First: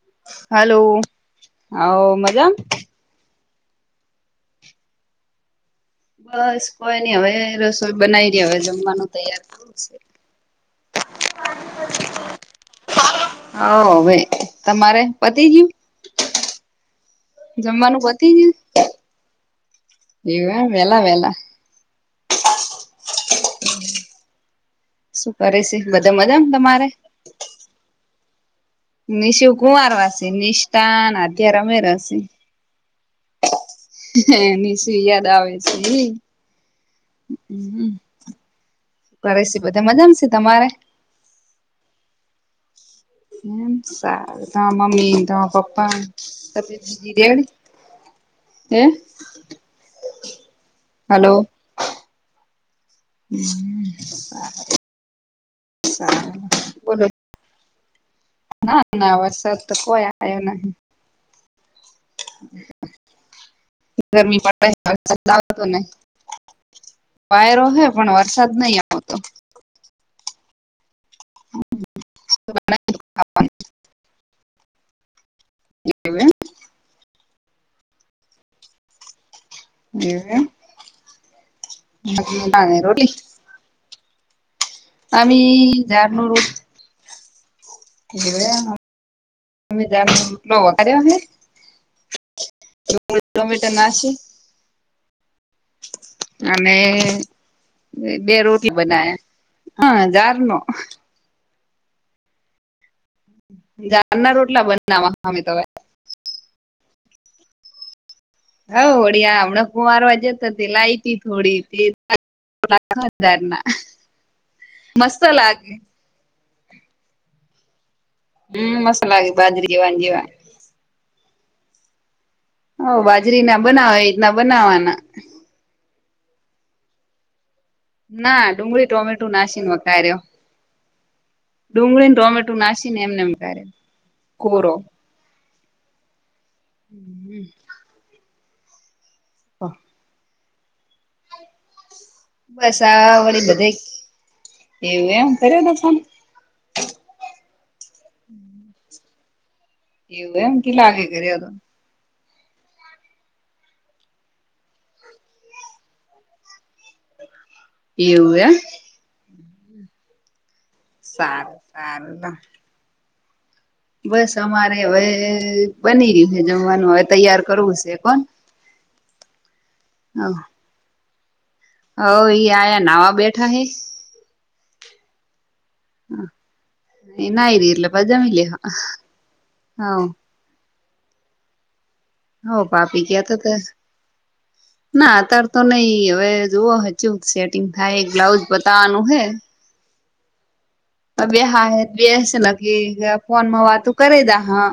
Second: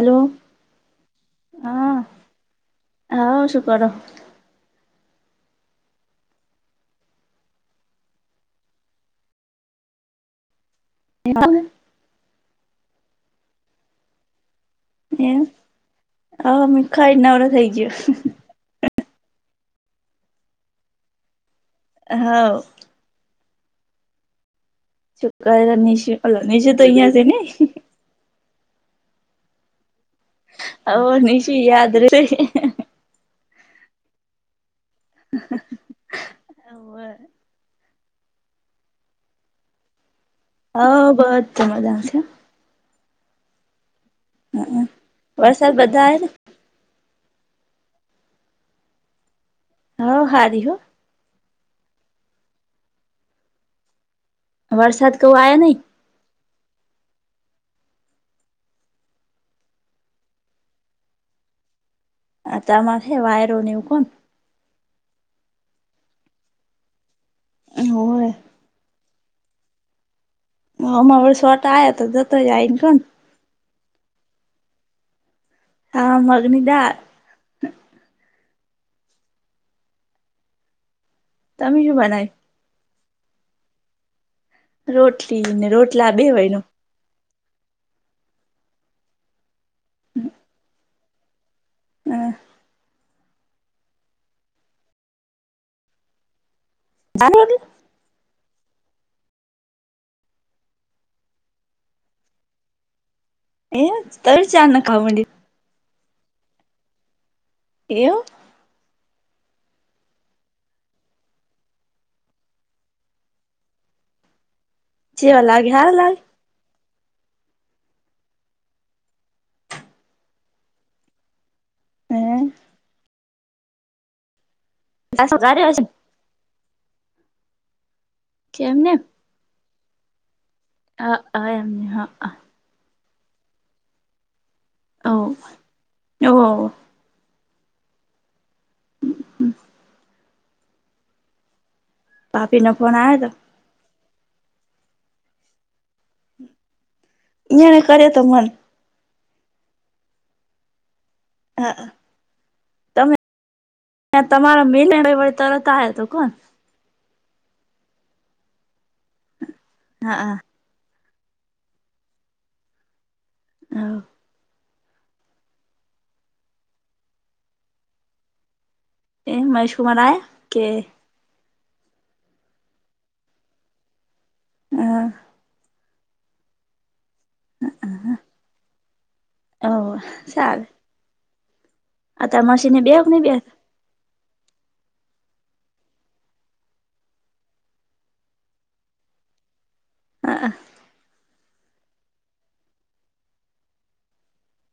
Hello hello. હા હવ મજામ? હા શું કરો? બસ કોઈ નહી હવે રસોઈ બનાવી ને હવે જમવાનું તૈયાર કરું છે. [unintelligible] [inaudible] હોવ હવે તમારે પતિ એમ ગયું? અમે ખાઈ નવરો થઈ ગયો જમવાનું પતિ ગયું? એવા વેલા વેલા. હોવ શું કરે છે બધા મજામાં નિશુ તો તમારે? અહીંયા છે ને નિશુ કુમાર વાસી નિષ્ઠા હવ ને નિશુ અધ્યા યાદ રમાડેસે રે નિશુ યાદ આવે છે. ભાવેશ એ બધા મજામાં છે તમારે હા બધા મજામાં છે. એમ સારું તમાર મમ્મી ન વરસાદ પાપ્પા બધા આયા ને બેન હે હા હારી હો હલો હ વરસાદ કવું આયા નહીં હા [unintelligible] ના ના વરસાદ તો કોઈ આવ્યો નહીં આ તમાર હે વાયરો ને એવું કોન [unintelligible] વાયરો હ પણ હોવે વરસાદ નહી આવે હ હમા હ સોટા આ્યા તો જતો જ આવી ને કો આપ ને હા એવુ એમ મગની દાળ એવું એમ. તમે શું બનાવ્યું મ ના રોટલી રોટલી ને અમી રોટલા જાડ ની રોટલી બેવયનું એ [unintelligible] હમ ટો મિત્ર નાસી અને જાને હવે બે રોટી બના્યા હા ઝાર નો એ જારના તમે રોટલા ચા ન ખાવા બનાવા મંડ્યા આમિત્રો એ એવું હ હોળી આમણાંકું મારવા જતો હતી લાઈટ થોડી પ્રાયના જેવા લાગે હાર લાગ હમ મસાલાાગે બાજરી જવાની જેવા હે હ બાજરી ના બનાવ એ રીતના બનાવવાના દસો કર્યોજ ના કે ડુંગળી એમને ટોમેટું નાસીને વકાર્યો હા એમને ડુંગળીને હા ટોમેટો નાસીને એમને એમ કરે કોરો ઓ ઓ [inaudible] [inaudible] હા ભાભી નો બસ ફોન આ આવ્યો વળી બધે એવું એમ કર્યો હતો ફોન ય ને કર તો મન એવું એમ કે લાગે કર તો? તમે તમારા મિલણ વ તરત આવ તો કોણ એવું એમ હા હા સાર સારું હમ બસ અમારે હવે બની રહ્યું છે જમવાનું હવે તૈયાર કરવું છે કોણ એ મહેશ કુમાર આય કે હ આયા નાવા બેઠા હે હા [unintelligible] ચાલે આ હવ તમાસી ને બેહો પાપી કે ની બે કેતા તા ના અતાર તો નઈ હવે જોવો હચુ સેટિંગ થાય બ્લાઉજ બતાવાનું હે હા બે હા હ બેસ લખી ફોનમાં વાતું કરી દા હા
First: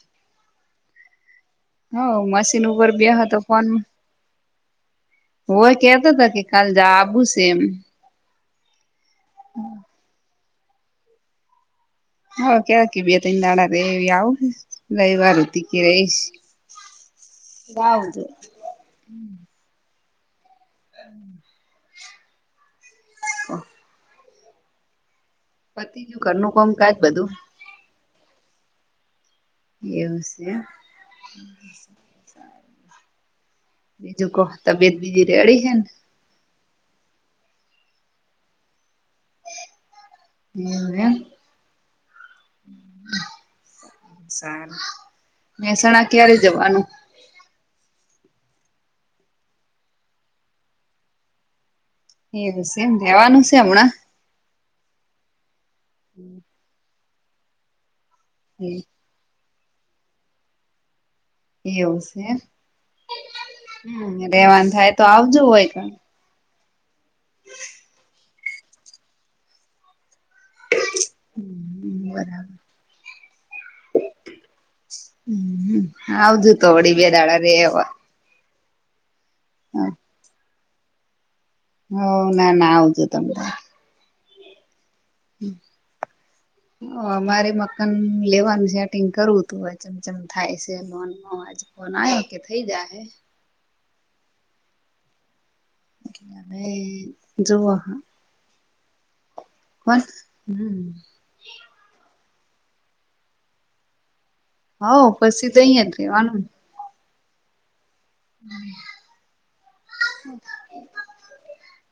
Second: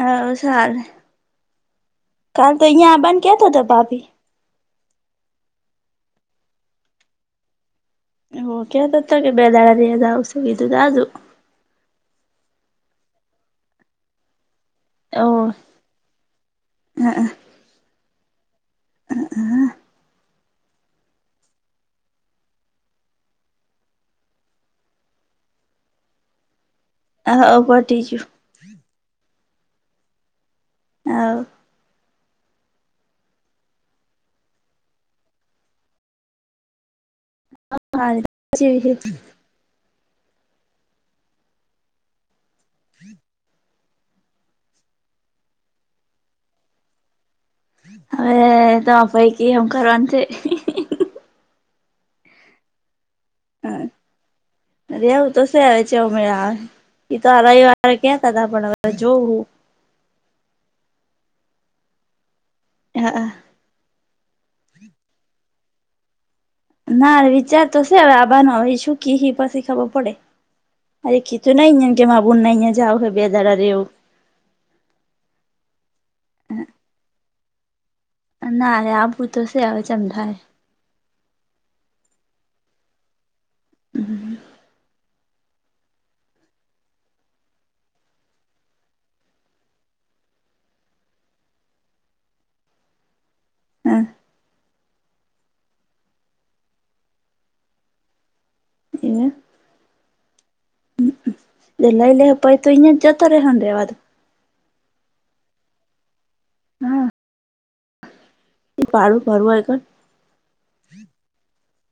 હા સાર હો કાલ તો મશીન ઉપર અહિયાં બેહ બંધ તો કેતો હતો ભાભી હય કેતો હતા કે કાલ જ આવું છે એમ [unintelligible] હ કેવાકે બે તન દાડા રેય એવી આવો ને એવા રતી ગિરેશ [inaudible] હ હમ હ પતિ ગયુ ઘરનું કોમ કાજ હ અ પતી ગયુ. એવુ સે એમ બીજું કો તબિયત બીજી રેડી હે ને [unintelligible] એવુ એમ સારું મહેસાણા ક્યારે જવાનું? હવે તો પૈકી એમ કરવાનું છે. એવું સે એમ જવાનુ સે હમણાં રેવુ તો શે અમણા હાલ છેમે એ તો રવિવારે કતા [unintelligible] હતાા પણ હવે જોવું એવું સે એમ હા હા હમ રહેેવાનું થાય તો આવજો વયક ના વિચાર તો છે હવે આવા નો ઈ શું કે પછી ખબર પડે અરે કીચુ નઈ કે બા બો નાહીયા જાવ બે દારા રેવું હ આવજું તો વડી બે દાળ રેવા ના આ ભું તો છે હ આવે જેમ થાય. હ ના ના આવજું તમરા હમ હમ [inaudible] હ અમારે મકાન લેવાનું છેટિંગ કરવું હતું ચમચમ થાય છે લોનવાજ હ ના કે થઇ જાય હે‌ હ એટલે જોવા હ એવું પણ હમ લઈ લેહે પહી તો અહ્યા જ જતા રેહે રેવા તો હઉ પછી તો અહયા રેવાનુંને હા એ પાડું ફરું આ [unintelligible]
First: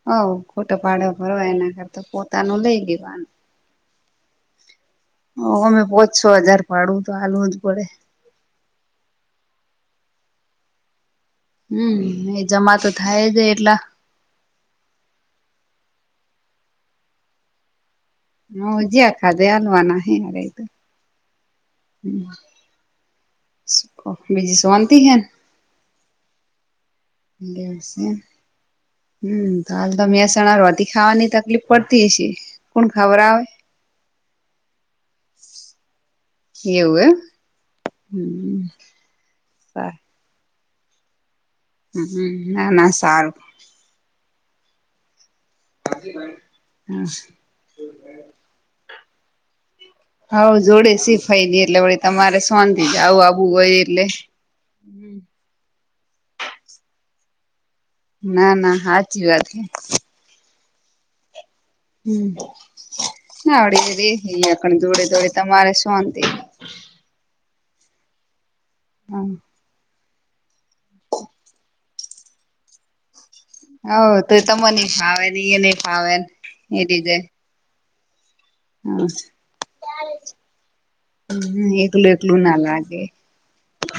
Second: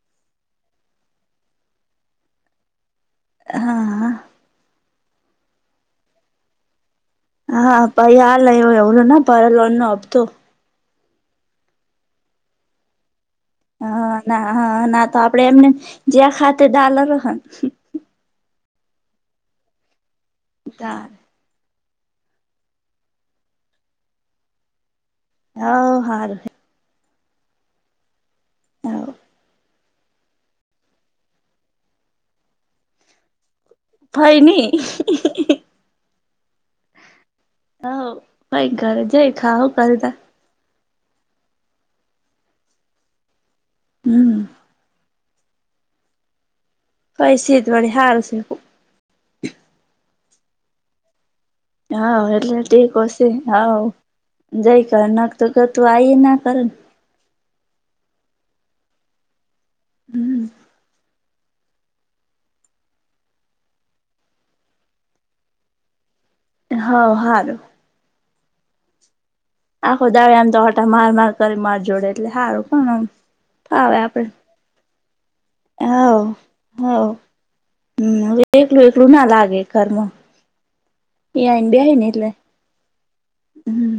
હ ખોટો ભાડો ભરવા એના કરતા પોતાનું લઈ લેવાનું હા ઓ અમે પોચ છો હજાર વાળું તો આલું હા પાઈ હ એવુંલો ના પરા લોન નો હફતો હમ્મ એ જમા તો થાય જાય એટલા હ ના હ ના તો આપડે એમને જ્યાં ખાતે [unintelligible] હમ્મ ઉજ્યાખાદે આલ્વાના હે તાર કો બીજી શાંતિ હેન હઓ હારુ હે ગેસ [unintelligible] હવ હમ્મ તો હાલ તો મેસણા રોટી ખાવાની તકલીફ પડતી હશે કોણ ખવરાવ ભઈ ન ઈ એવું એમ હ હમ ભઈ ઘરે જાય ખાવુ કરતા હમ્મ ના ના સારું. હમ્મ. [inaudible] પૈસા એ વળી હારુ શકું હા જોડે સિફાઈ ની એટલે વળી હવ તમારે એટલે શોનથી જ ટેકો આવું છે આવું હોય હવ એટલે જઈ કર નાખ તું કે તું આઈ ના કર ના ના સાચી વાત હે હમ્મ. હા વડી [unintelligible] જોડે જોડે તમારે શાંતિ હે હઓ હારુ હા. આખો દાળો આમ તો ઓટા માર માર કરી માર જોડે એટલે સારું પણ આમ ફાવે હઓ આપડે તો મને ને ફાવે ને એ ને ફાવે એ હવ હવ રીતેે હમ એકલું એકલું ના લાગે કરમ હમ્મ એકલું એકલું ના લાગે હમ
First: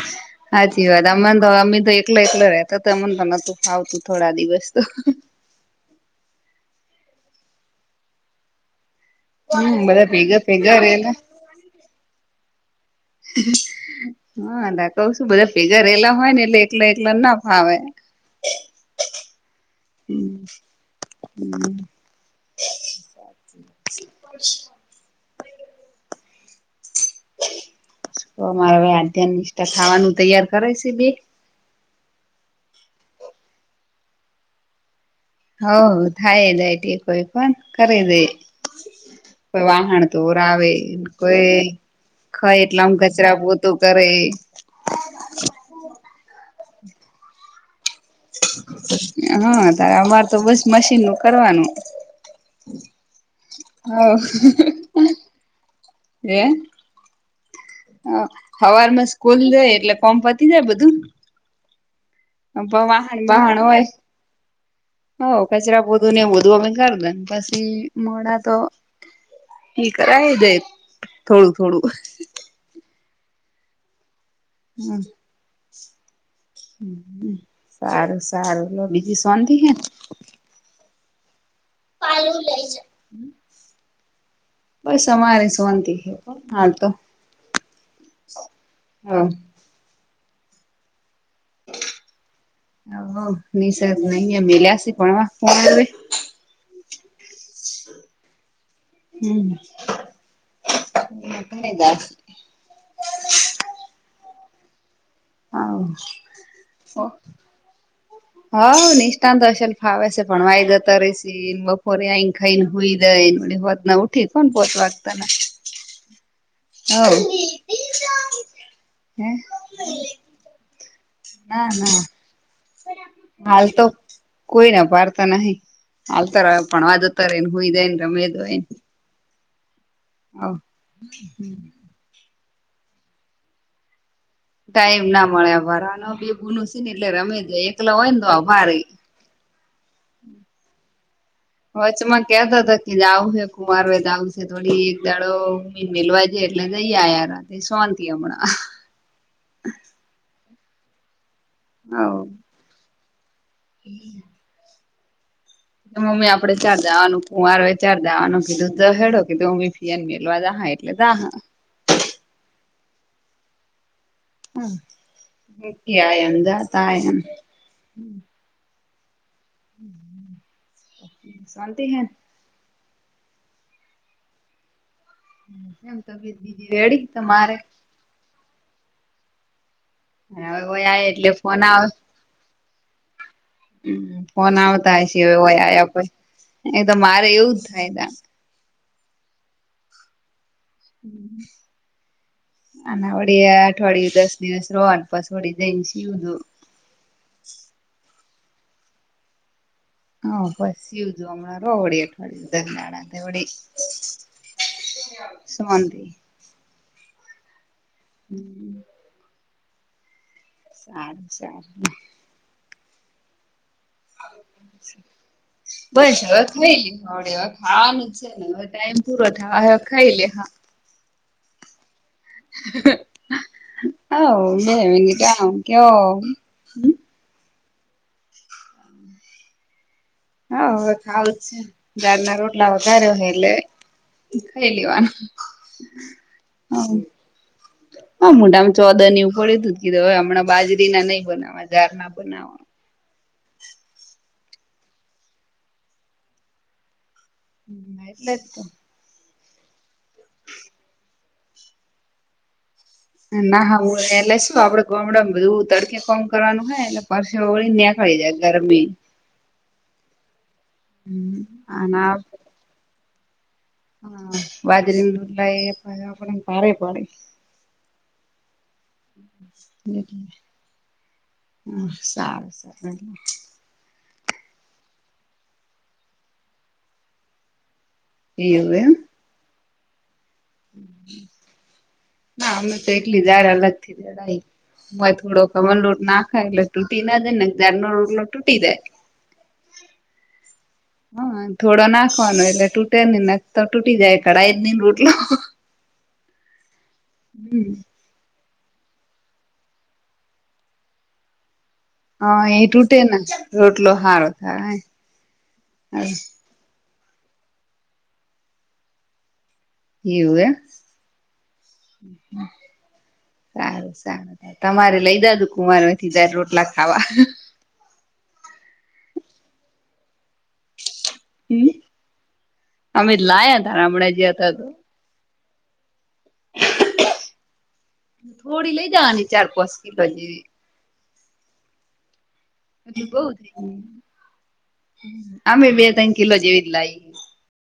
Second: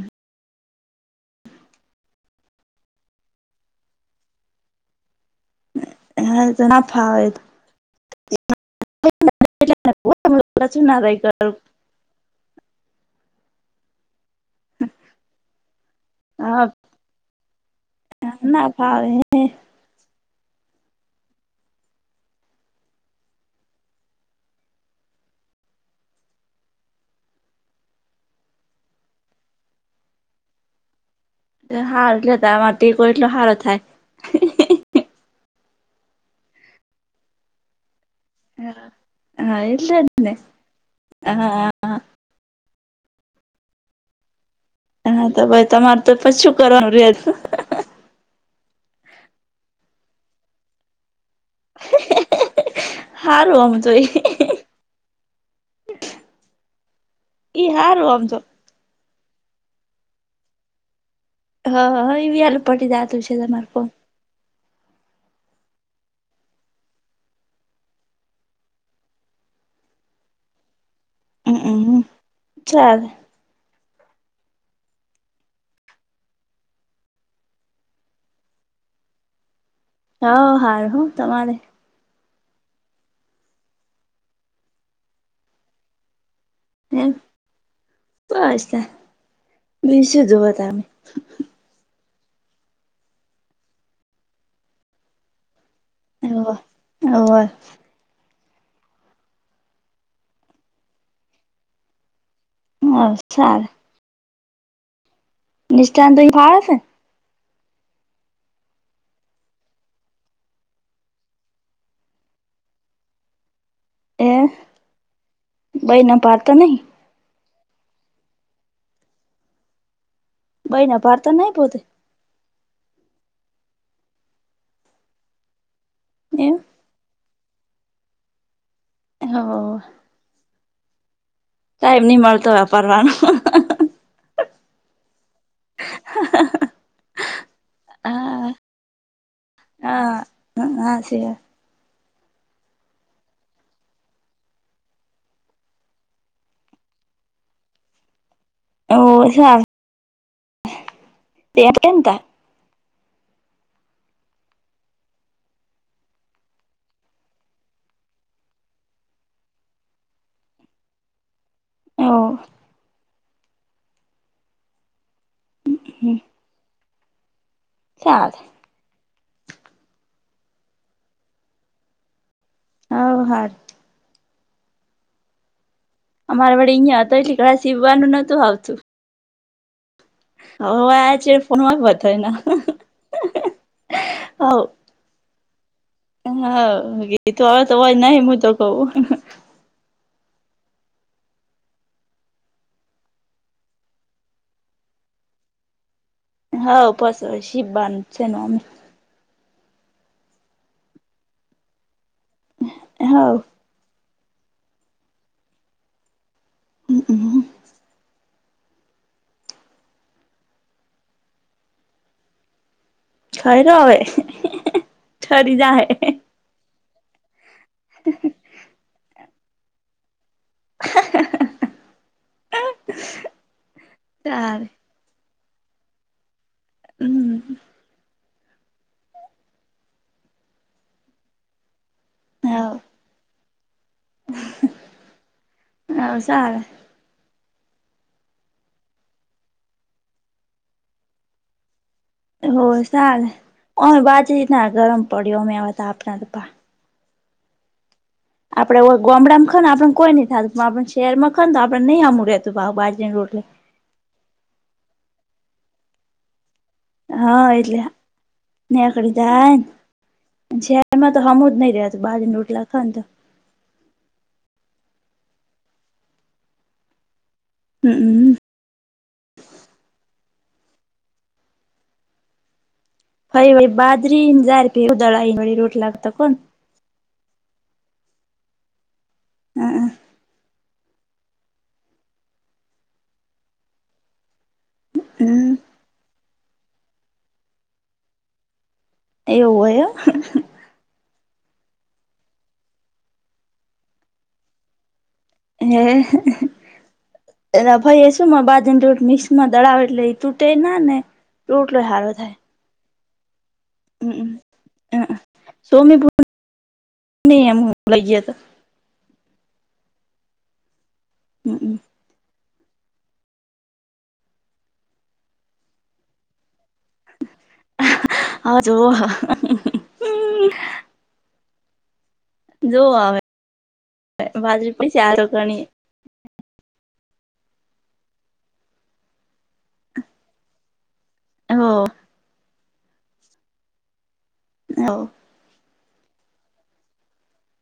સાચી વાત અમને તો અમે તો એકલા એકલા રેતા તો અમને તો નતું ફાવતું થોડા દિવસ તો હા ના ફાવે એ તો હમ બધા ભેગા ભેગા રેલા [unintelligible] [inaudible] હા કશું બધા ભેગા રહેેલા હોય ને એટલે હા એકલા એકલા ના ફાવે ના ફાવે હે ને [inaudible] અમારે હવે આધ્યાન નિષ્ઠા ખાવાનું તૈયાર કરે છે બે હારુ છે તમાર [unintelligible] હારુ થાય હઓ થાય [unintelligible] કોણ કરે દે હા કોઈ એટલે વાહણ જ ને ધોવરાવે કોઈ હા ખાય એટલામ કચરા પોતું કરે હા તો ભાઈ તમારે તો પઈ શું કરવાનું રેજ હા તારે અમારે તો બસ મશીન નું કરવાનું સારું આમ તો હઓ ઈ [inaudible] હે હ સારું આમ તો ખવાર માં સ્કૂલ જાય એટલે કોમ પતી જાય બધું હા હ એવી હાલ પટી વાહણ જતું છે વાહણ તમાર તો હોય હો કચરા પોતું ને એવુ બધું અમે કર દે ને પછી મોડા તો એ કરાય જાય થોડું થોડું ચાલ હમ્મ. સારું સારું લો બીજી શાંતિ હે ને હ હાર હું તમારે પાલુ લઈ જા બસ અમારે સોંતિ હે હાલ તો એમ હહ. બેસું જોવો તમે? હ નિસ નહી મલ્યાસી ભણવા હવે? હવે હવે. હમ હમણાં ઘરે જ આવશે. હ સાર. હોવ નિષ્ઠાંત તો ફાવે છે હો. હ નિસટાંત અશેલ ફાવે છે ભણવા એ જતો રહે છે. ન બપોરે અઈન ખઈન હુઈઈ નોડી સાંજના ઉઠ એ કો પોતવાતા. બઈ ના પા. હોવ [inaudible] હે? બઈના ના ના હાલ તો કોઈ ન હભારતા નહીં. હાલ તો અરે એમ ભણવા જતો રહે ને હુઈ જાય ને રમે તોય હહ હોવ હમ ટાઈમ નહીં મળતો વાપરવાનો. ટાઈમ ના મળે આભાર આનો બી ગુનું છે ને એટલે રમે જ એકલા હોય ને તો હા હભારે હા હાચી વાત વચમાં કેતા હતા કે આવ છે કુમાર હો તો આવશે થોડી એક દાડો. મેલવા જ એટલે જઈ આ રાતે શોંતિ હમણાં. હોવે શાંત [inaudible] હમ મમ્મી આપડે ચાર જવાનું કું માર ચાર જવાનું કીધું તો હેડો કીધું. દિયા ને મેલવા જહા એટલે જહા. હોવ. હ આ એમ જાતા આયામ. ચાલે. હમ તો બીજું શાંતિ હૈ ન? હોવ હાર હમ એમ તબિયત અમારે બીજી વડે રેડી અહિયાં હતો એટલે તમારે કદાચ સીવવાનું નહતું આવતું. હવેય હવે આય આ એટલે છે ફોન ફોનમાં આવે બધાના ફોન આવતા હશે હવે વોય આય અપે હા ગીતો હવે તો અવાજ નહી હું તો કઉું. હમ અના વળ અઠવાડિયું દસ દિવસ રોવાન પાછું વળી જઈશ સુવું જુ. હા, પાછો વાળુ સીવવાનું જ છે ને ઓમે. હા પસી શિવજો હમણાં ર હોડી અઠવાડિ હવ ધરનાણાવડી. શાંતિ હમ અમ હમ સારું સારું લો. ખઈરો હવે. ઠરી જાહે બસ હવે ખાઈ લે હવડે અત. ખાવાનું જ છે ને હવે ટાઈમ પૂરો થાય હ ખાઈ લે હા. હ હોવ સારું બે મિનિટ આમ કે ઓમ. હમ હોવ હવે ખાવું જ છે ન જારના રોટલા હવ વઘાર્યો હે એટલે ખાઈ લેવાનું હવ સારું હ. હા મોટામાં ચોદર એવું પડ તું જ કીધું હવે હમણાં બાજરી ના નહી બનાવા [unintelligible] [unintelligible] એટલે તો આપડે ગામડામાં ખ આપે કોઈ નઈ થતું પણ આપણે શહેરમાં ખ તો આપે નહીં આમું રહેતું ભાવ બાજરી ના રોટલા ના હા હું એટલે શું આપડે ગમડામાં બધું તડકે કોમ કરવાનું હોય એટલે પરસેવો હા વળીને એટલે નીકળી જાય ગરમી નેકડીધાય ને શેર એમાં તો હમું જ નહી અને રહ્યા બાજ નોટલા ખ તો હા બાજરી [unintelligible] હમ્મ હ સારું સારું. બાજરી [unintelligible] એવું એમ હા [unintelligible] હમ [unintelligible] એવું હે હા થોડો નાખવાનો એટલે તૂટે નહી ના તો તૂટી [unintelligible] નઈ રોટલો [unintelligible] [unintelligible] મિક્સ માં દળાવે એટલે એ તૂટે ના ને [unintelligible] હા એ તૂટે ના રોટલો હારો હમ થાય નહી એમું લઈએ તો એવું હે હમ્મ. [inaudible] સારું સારું તમારે લઈ જાજુ [unintelligible] રોટલા ખાવા [unintelligible] જોવો અમે હવે લાયા તા [unintelligible] [unintelligible] [unintelligible] હો હો [unintelligible] આમે બે ત્રણ કિલો જેવી જ લાઇ